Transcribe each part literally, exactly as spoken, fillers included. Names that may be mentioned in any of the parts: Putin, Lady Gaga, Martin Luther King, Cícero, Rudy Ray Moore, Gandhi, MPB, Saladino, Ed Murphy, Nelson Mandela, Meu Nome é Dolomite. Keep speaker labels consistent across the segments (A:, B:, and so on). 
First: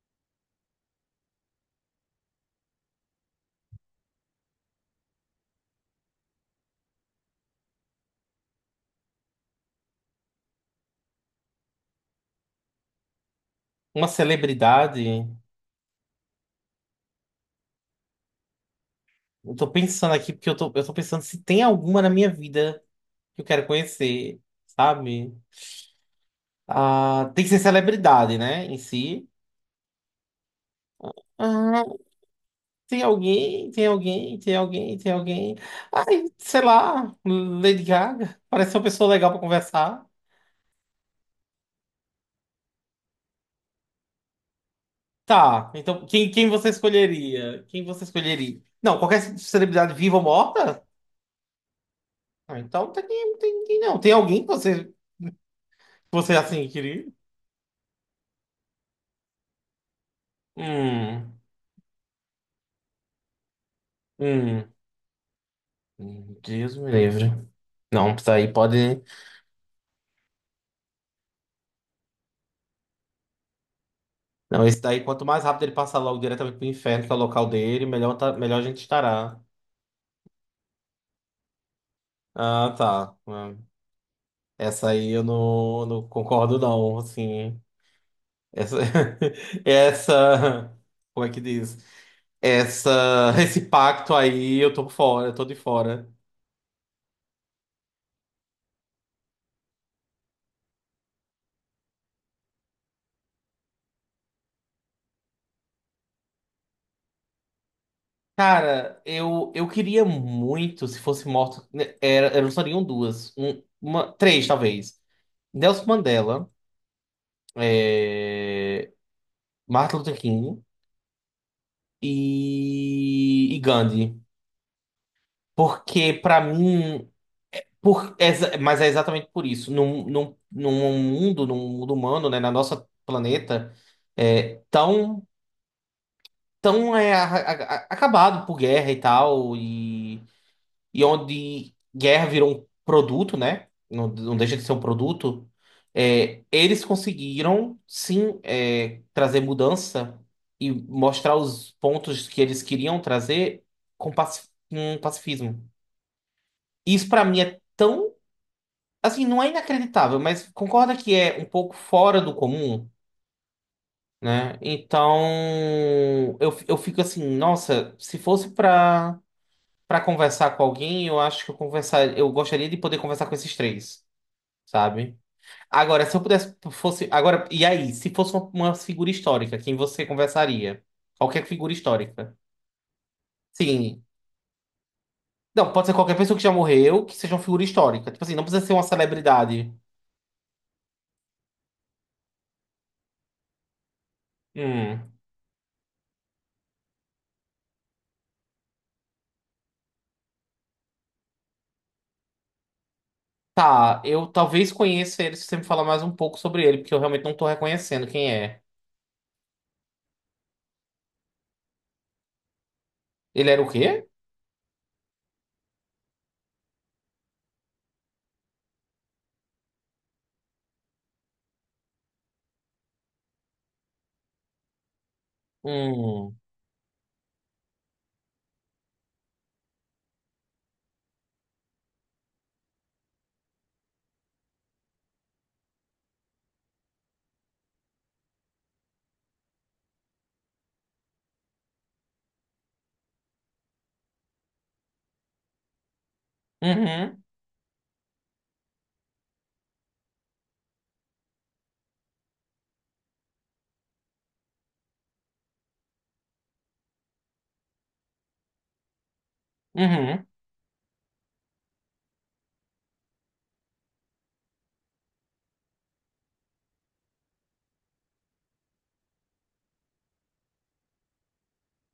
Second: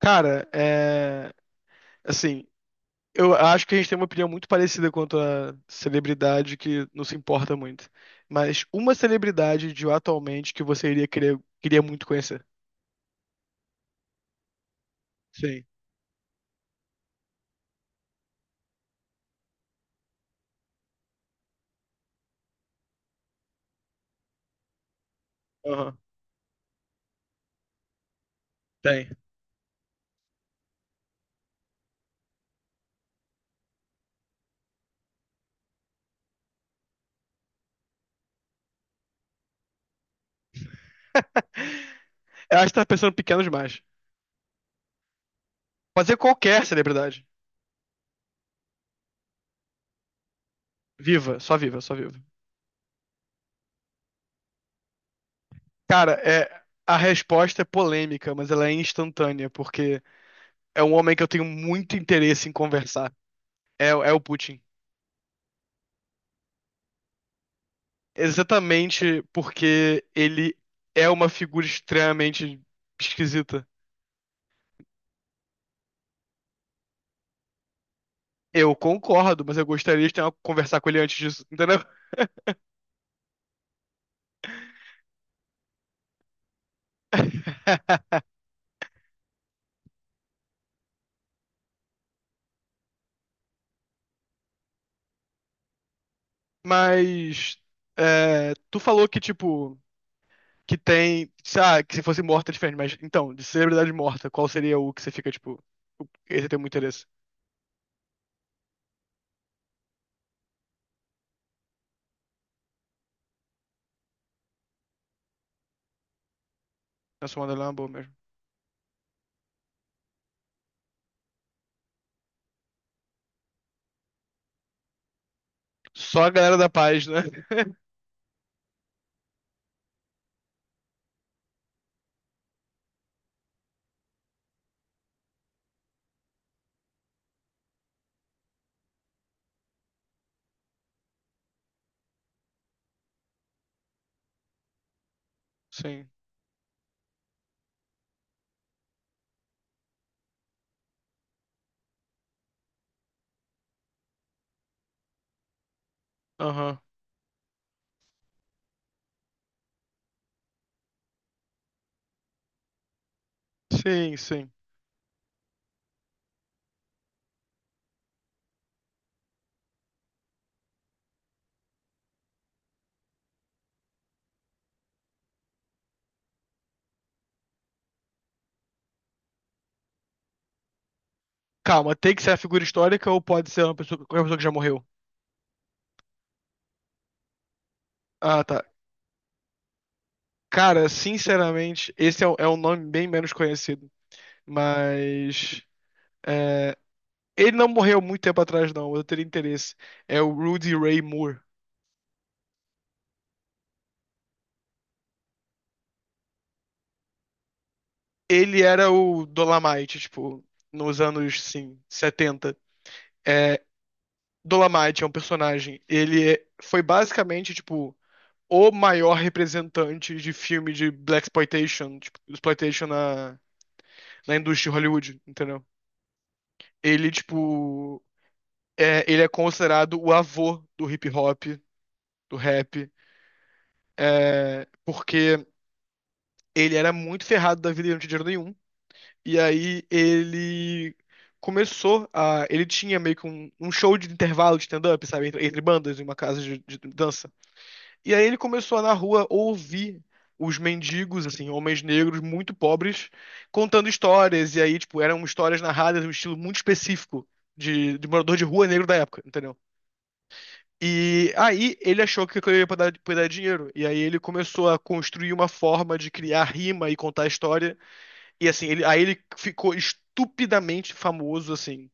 A: Cara, é. Assim, eu acho que a gente tem uma opinião muito parecida quanto a celebridade que não se importa muito. Mas uma celebridade de atualmente que você iria querer, queria muito conhecer.
B: Uma celebridade.
A: Sim.
B: Eu tô pensando aqui, porque eu tô, eu tô pensando se tem alguma na minha vida que eu quero conhecer, sabe?
A: Aham.
B: Ah, tem que ser celebridade, né? Em
A: Tem.
B: si. Ah, tem alguém, tem alguém, tem alguém, tem alguém. Ai, sei lá, Lady Gaga. Parece uma pessoa legal pra conversar.
A: Eu acho que tá pensando pequeno demais.
B: Tá, então
A: Pode ser
B: quem, quem
A: qualquer
B: você
A: celebridade.
B: escolheria? Quem você escolheria? Não, qualquer celebridade viva ou morta?
A: Viva, só viva, só viva.
B: Ah, então tem, tem, tem não. Tem alguém que você, que
A: Cara,
B: você
A: é.
B: assim
A: A
B: queria?
A: resposta é polêmica, mas ela é instantânea, porque é um homem que eu
B: Hum.
A: tenho muito interesse em conversar. É, é o Putin.
B: Hum. Deus me livre. Não, isso daí pode.
A: Exatamente porque ele é uma figura extremamente esquisita.
B: Não, esse daí, quanto mais rápido ele passar logo diretamente pro inferno, que é o local dele, melhor, tá, melhor a
A: Eu
B: gente estará.
A: concordo, mas eu gostaria de ter uma, conversar com ele antes disso, entendeu?
B: Ah, tá. Ah, essa aí eu não, não concordo, não. Assim, essa essa. Como é que diz? Essa. Esse pacto aí, eu tô fora, eu tô de fora.
A: Mas é, tu falou que, tipo, que tem. Ah, que se fosse morta é diferente, mas então, de celebridade morta, qual seria o que você fica, tipo, o- esse tem muito interesse?
B: Cara, eu, eu queria muito, se fosse morto, né, era, eram só seriam duas, um, uma, três talvez. Nelson Mandela.
A: Na sua mandala é uma boa mesmo.
B: é, Martin Luther King e, e Gandhi. Porque,
A: Só a
B: pra
A: galera da paz,
B: mim,
A: né?
B: por, é exa- mas é exatamente por isso. Num, num, num mundo, num mundo humano, né, na nossa planeta, é, tão, tão é, a- a- a- acabado por guerra e tal, e e onde guerra virou um produto, né? Não, não deixa de ser um produto.
A: Sim.
B: é, eles conseguiram, sim, é, trazer mudança e mostrar os pontos que eles queriam trazer com, paci- com pacifismo.
A: Aham.
B: Isso, pra mim, é tão. Assim, não é inacreditável, mas concorda que é um pouco fora do comum,
A: Sim, sim.
B: né? Então, eu, eu fico assim, nossa, se fosse pra. Pra conversar com alguém, eu acho que eu conversar, eu gostaria de poder conversar com esses três, sabe? Agora, se eu pudesse fosse agora, e aí, se fosse uma uma figura histórica, quem você conversaria? Qualquer figura
A: Calma, tem que ser a
B: histórica.
A: figura histórica ou pode ser uma pessoa,
B: Sim.
A: qualquer pessoa que já morreu?
B: Não, pode ser qualquer pessoa que já morreu, que seja uma figura histórica. Tipo assim,
A: Ah,
B: não
A: tá.
B: precisa ser uma celebridade.
A: Cara, sinceramente, esse é, um- é um nome bem menos conhecido.
B: Hum.
A: Mas. é, ele não morreu muito tempo atrás, não. Eu teria interesse. É o Rudy Ray Moore.
B: Tá, eu talvez conheça ele se você me falar mais um pouco sobre ele, porque eu realmente não tô reconhecendo quem
A: Ele
B: é.
A: era o Dolomite, tipo, nos anos, sim, setenta.
B: Ele
A: É,
B: era o quê?
A: Dolomite é um personagem. Ele é- foi basicamente, tipo, o maior representante de filme de Black Exploitation, tipo, exploitation na, na indústria de Hollywood, entendeu?
B: Hum.
A: Ele, tipo. é, ele é considerado o avô do hip hop, do rap, é, porque ele era muito ferrado da vida e não tinha dinheiro nenhum. E aí ele começou a. Ele tinha meio que um, um show de intervalo de stand-up, sabe? Entre, entre bandas, em uma casa de, de
B: Uhum.
A: dança. E aí ele começou a, na rua ouvir os mendigos, assim, homens negros muito pobres, contando histórias. E aí, tipo, eram histórias narradas num estilo muito específico de, de morador de rua negro da época, entendeu?
B: Uhum.
A: E aí ele achou que aquilo ia dar, poder dar dinheiro. E aí ele começou a construir uma forma de criar rima e contar a história. E assim, ele, aí ele ficou estupidamente famoso, assim.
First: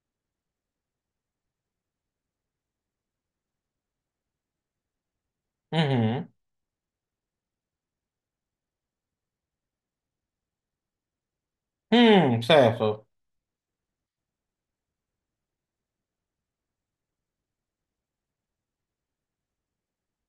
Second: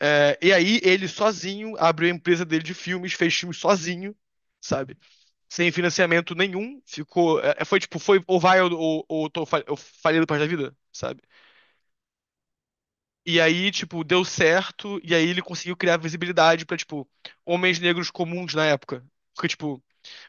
A: É, e aí ele sozinho abriu a empresa dele de filmes, fez filmes sozinho, sabe? Sem
B: Uhum.
A: financiamento nenhum. Ficou. é, é, foi tipo, foi ou vai ou, ou, ou tô fa- eu falei do parte da vida, sabe?
B: Hum, certo.
A: E aí, tipo, deu certo, e aí ele conseguiu criar visibilidade pra, tipo, homens negros comuns na época. Porque, tipo,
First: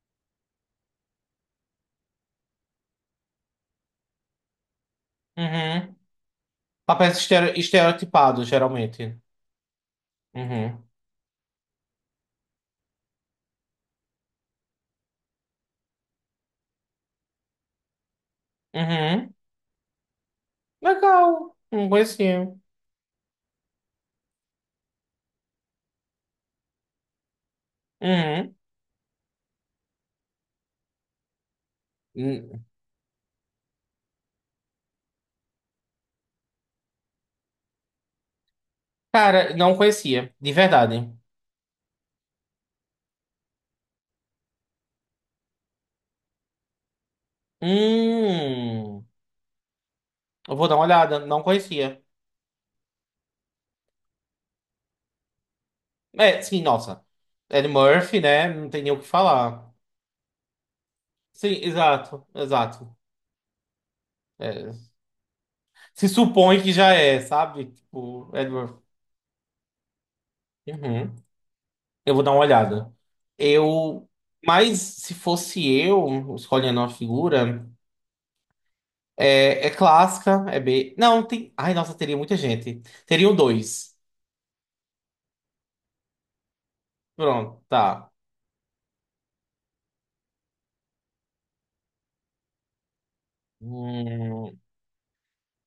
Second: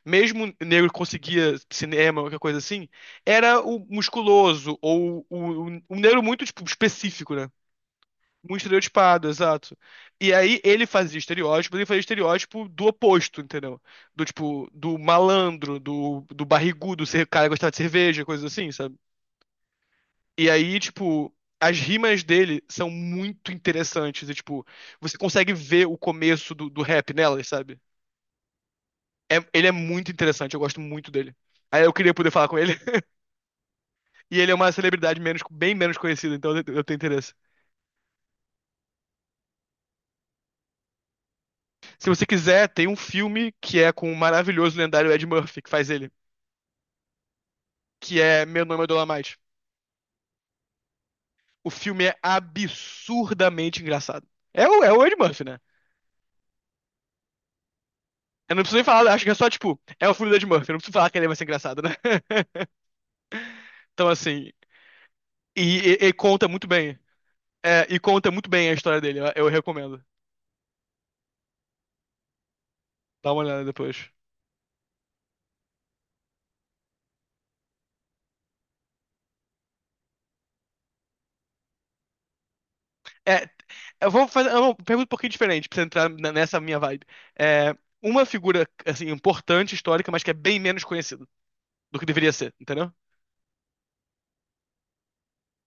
A: mesmo negro conseguia cinema, qualquer coisa assim, era o musculoso, ou o, o-
B: Uhum.
A: um negro muito tipo,
B: Papéis
A: específico, né?
B: estere- estereotipados,
A: Muito
B: geralmente.
A: estereotipado, exato. E aí
B: Uhum.
A: ele fazia estereótipo, ele fazia estereótipo do oposto, entendeu? Do tipo, do malandro, do, do barrigudo, ser- cara que gostava de cerveja, coisa assim, sabe?
B: Uhum.
A: E aí, tipo,
B: Legal.
A: as
B: Não
A: rimas
B: conhecia.
A: dele são muito interessantes. E, tipo, você consegue ver o começo do, do rap nelas, sabe?
B: Uhum.
A: É- ele é muito interessante, eu gosto muito dele. Aí eu queria poder falar com
B: Hum.
A: ele. E ele é uma celebridade menos, bem menos conhecida, então eu eu tenho interesse.
B: Cara, não conhecia, de verdade.
A: Se você quiser, tem um filme que é com o maravilhoso lendário Ed Murphy, que faz ele, que é Meu Nome é
B: Hum.
A: Dolomite.
B: Eu vou dar uma olhada, não
A: O
B: conhecia.
A: filme é absurdamente engraçado. É o, é o Ed Murphy, né?
B: É, sim, nossa. Ed Murphy, né?
A: Eu não
B: Não
A: preciso
B: tem
A: nem
B: nem o que
A: falar, acho que é só,
B: falar.
A: tipo, é o filme do Ed Murphy, eu não preciso falar que ele vai ser
B: Sim,
A: engraçado, né?
B: exato, exato.
A: Então, assim,
B: É,
A: e, e-
B: se
A: e conta
B: supõe
A: muito
B: que já
A: bem.
B: é, sabe?
A: É, e
B: Tipo,
A: conta muito
B: Ed
A: bem a
B: Murphy.
A: história dele, eu, eu recomendo.
B: Uhum. Eu vou dar uma olhada.
A: Dá uma olhada
B: Eu.
A: depois.
B: Mas se fosse eu escolhendo uma figura. É, é clássica, é B. Não, tem. Ai, nossa, teria muita gente. Teriam
A: É,
B: dois.
A: eu vou fazer uma pergunta um pouquinho diferente pra você entrar n- nessa minha vibe.
B: Pronto,
A: É,
B: tá.
A: uma figura, assim, importante, histórica, mas que é bem menos conhecida do que deveria ser, entendeu?
B: Hum,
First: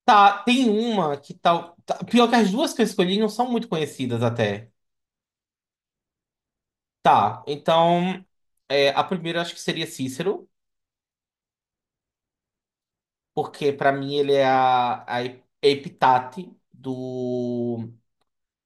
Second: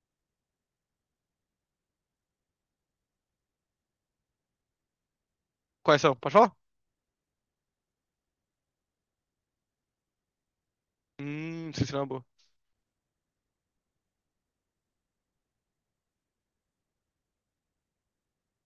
B: tá, tem uma que tal. tá- Pior que as duas que eu escolhi não são muito conhecidas até.
A: Quais são? Pode falar?
B: Tá, então. é, a primeira acho que seria Cícero,
A: Hum, sim, sim, é uma boa.
B: porque pra mim ele é a, a epitate do,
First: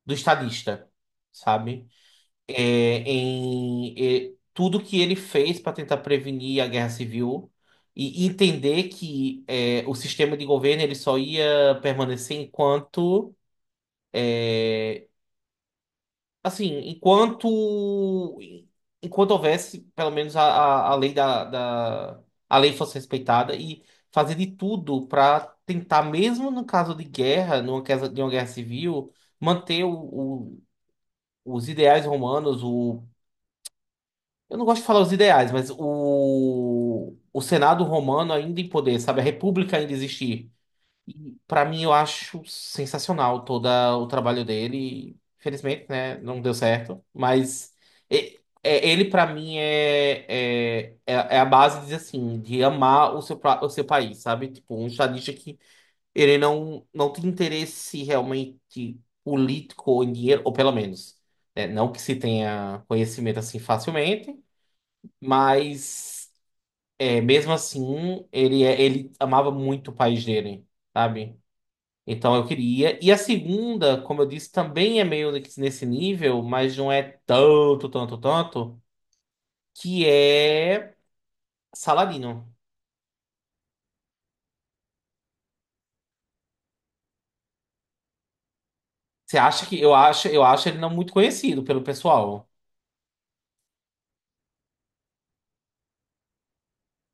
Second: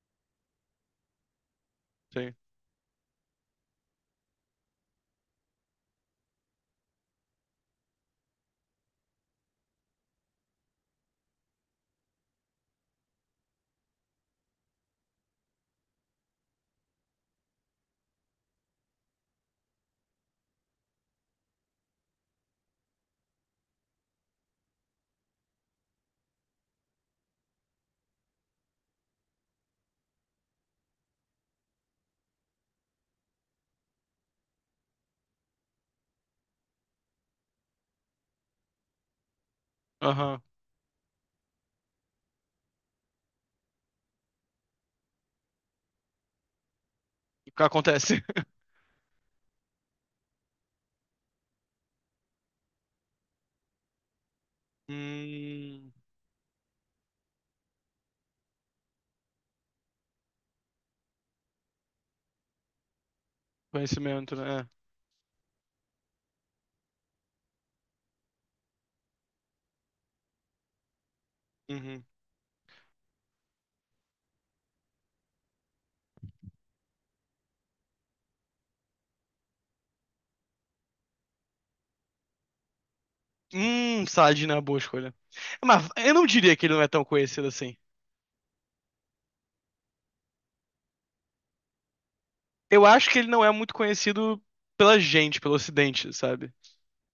B: do estadista, sabe?
A: Sim.
B: é, em é, tudo que ele fez para tentar prevenir a guerra civil e entender que é, o sistema de governo ele só ia permanecer enquanto assim enquanto enquanto houvesse pelo menos a, a, a lei da, da a lei fosse respeitada e fazer de tudo para tentar mesmo no caso de guerra numa casa de uma guerra civil manter o, o- os ideais romanos, o Eu não gosto de falar os ideais, mas o, o Senado romano ainda em poder, sabe? A República ainda
A: Aham.
B: existir. E para mim eu acho sensacional todo o trabalho dele. Infelizmente, né? Não deu certo.
A: O que
B: Mas
A: acontece?
B: e- é, ele para mim é, é, é é a base, de dizer assim, de amar o seu, pra- o seu país, sabe? Tipo, um estadista que
A: Hum,
B: ele não, não tem interesse realmente político ou em dinheiro, ou pelo menos, né? Não que se tenha conhecimento assim
A: conhecimento,
B: facilmente.
A: né?
B: Mas é, mesmo assim, ele, é- ele amava muito o país dele, sabe?
A: É. Uhum.
B: Então eu queria. E a segunda, como eu disse, também é meio que nesse nível, mas não é tanto, tanto, tanto, que é Saladino.
A: Hum, Saad não é uma boa escolha. Mas eu não diria que ele não é tão conhecido assim.
B: Você acha que eu acho, eu acho ele não muito conhecido pelo pessoal.
A: Eu acho que ele não é muito conhecido pela gente, pelo ocidente, sabe?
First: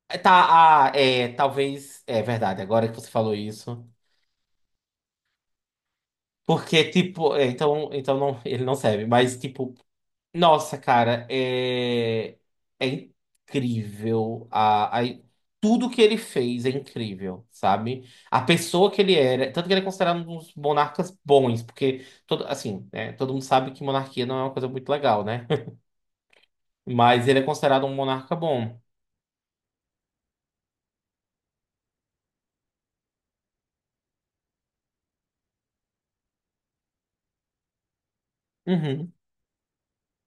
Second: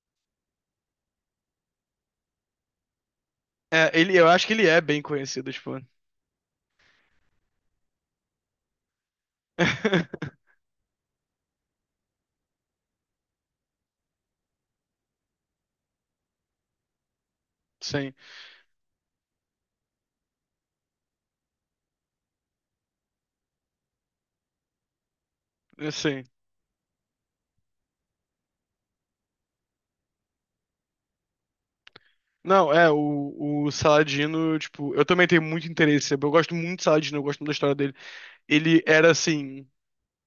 B: É, tá, ah, é, talvez é verdade, agora que você falou isso.
A: É, ele, eu acho que ele é bem conhecido, tipo.
B: Porque tipo, é, então, então não, ele não serve, mas tipo nossa, cara, é, é incrível. A, a- Tudo que ele fez é incrível, sabe?
A: Sim,
B: A pessoa que ele era, tanto que ele é considerado um dos monarcas bons, porque todo, assim, né, todo mundo sabe que monarquia não é uma coisa muito legal, né?
A: sim.
B: Mas ele é considerado um monarca bom.
A: Não, é, o, o Saladino, tipo, eu também tenho muito interesse, eu gosto muito de Saladino, eu gosto muito da história dele. Ele era,
B: Uhum,
A: assim,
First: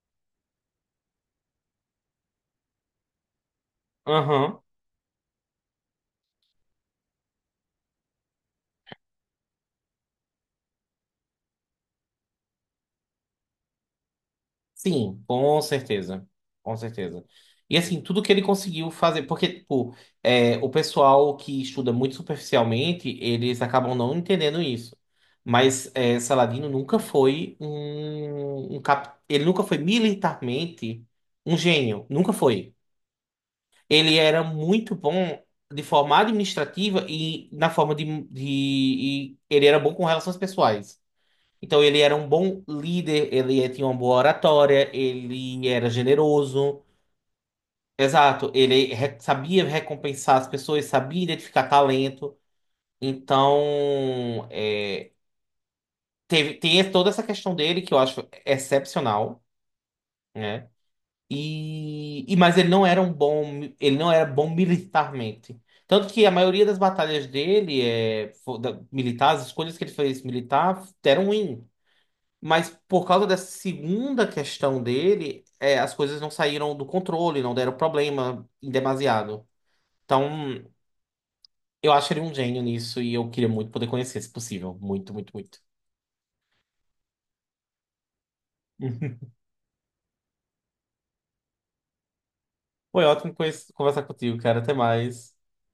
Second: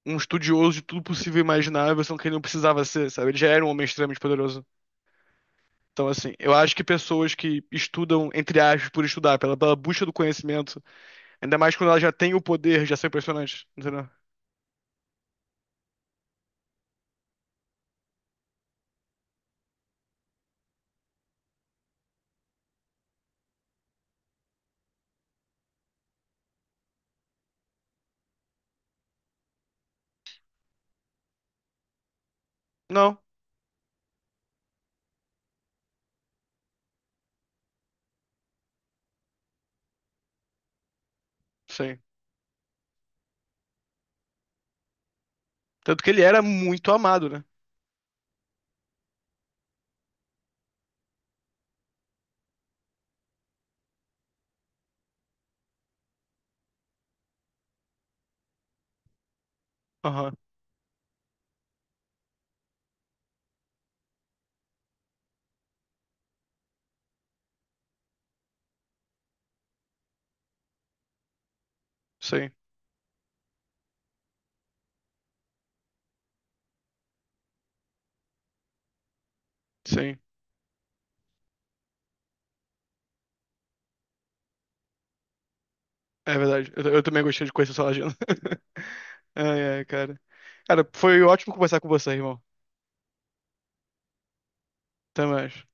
A: um estudioso de tudo possível e imaginável, só que ele não precisava ser, sabe? Ele já era um homem extremamente
B: aham.
A: poderoso. Então, assim, eu acho que pessoas que estudam, entre aspas, por estudar, pela, pela busca do conhecimento, ainda mais quando ela já tem o poder, já são impressionantes, entendeu?
B: Sim, com certeza. Com certeza. E assim, tudo que ele conseguiu fazer, porque, tipo, é, o pessoal que estuda muito superficialmente, eles acabam não entendendo isso. Mas é, Saladino nunca foi um, um cap, ele nunca foi militarmente um gênio. Nunca foi.
A: Não,
B: Ele era muito bom de forma administrativa e na forma de, de... e ele era bom com relações pessoais. Então ele
A: sim.
B: era um bom líder, ele tinha uma boa oratória, ele era
A: Tanto que ele era
B: generoso.
A: muito amado, né?
B: Exato, ele re- sabia recompensar as pessoas, sabia identificar talento. Então, é, teve, tem toda essa questão dele que eu acho excepcional,
A: Aham,
B: né? E, e mas ele não era um bom, mi- ele não era bom militarmente. Tanto que a maioria das batalhas dele é fo- da- militares, as escolhas que ele fez militar deram ruim.
A: sim,
B: Mas por causa dessa segunda questão dele, é, as coisas não saíram do controle, não deram problema em demasiado.
A: sim.
B: Então, eu acho ele um gênio nisso e eu queria muito poder conhecer, se possível. Muito, muito, muito.
A: É verdade. Eu, eu também gostei de conhecer sua agenda. Ai, ai, cara. Cara, foi ótimo conversar com você, irmão.
B: Foi ótimo conhe- conversar contigo, cara. Até
A: Até
B: mais.
A: mais.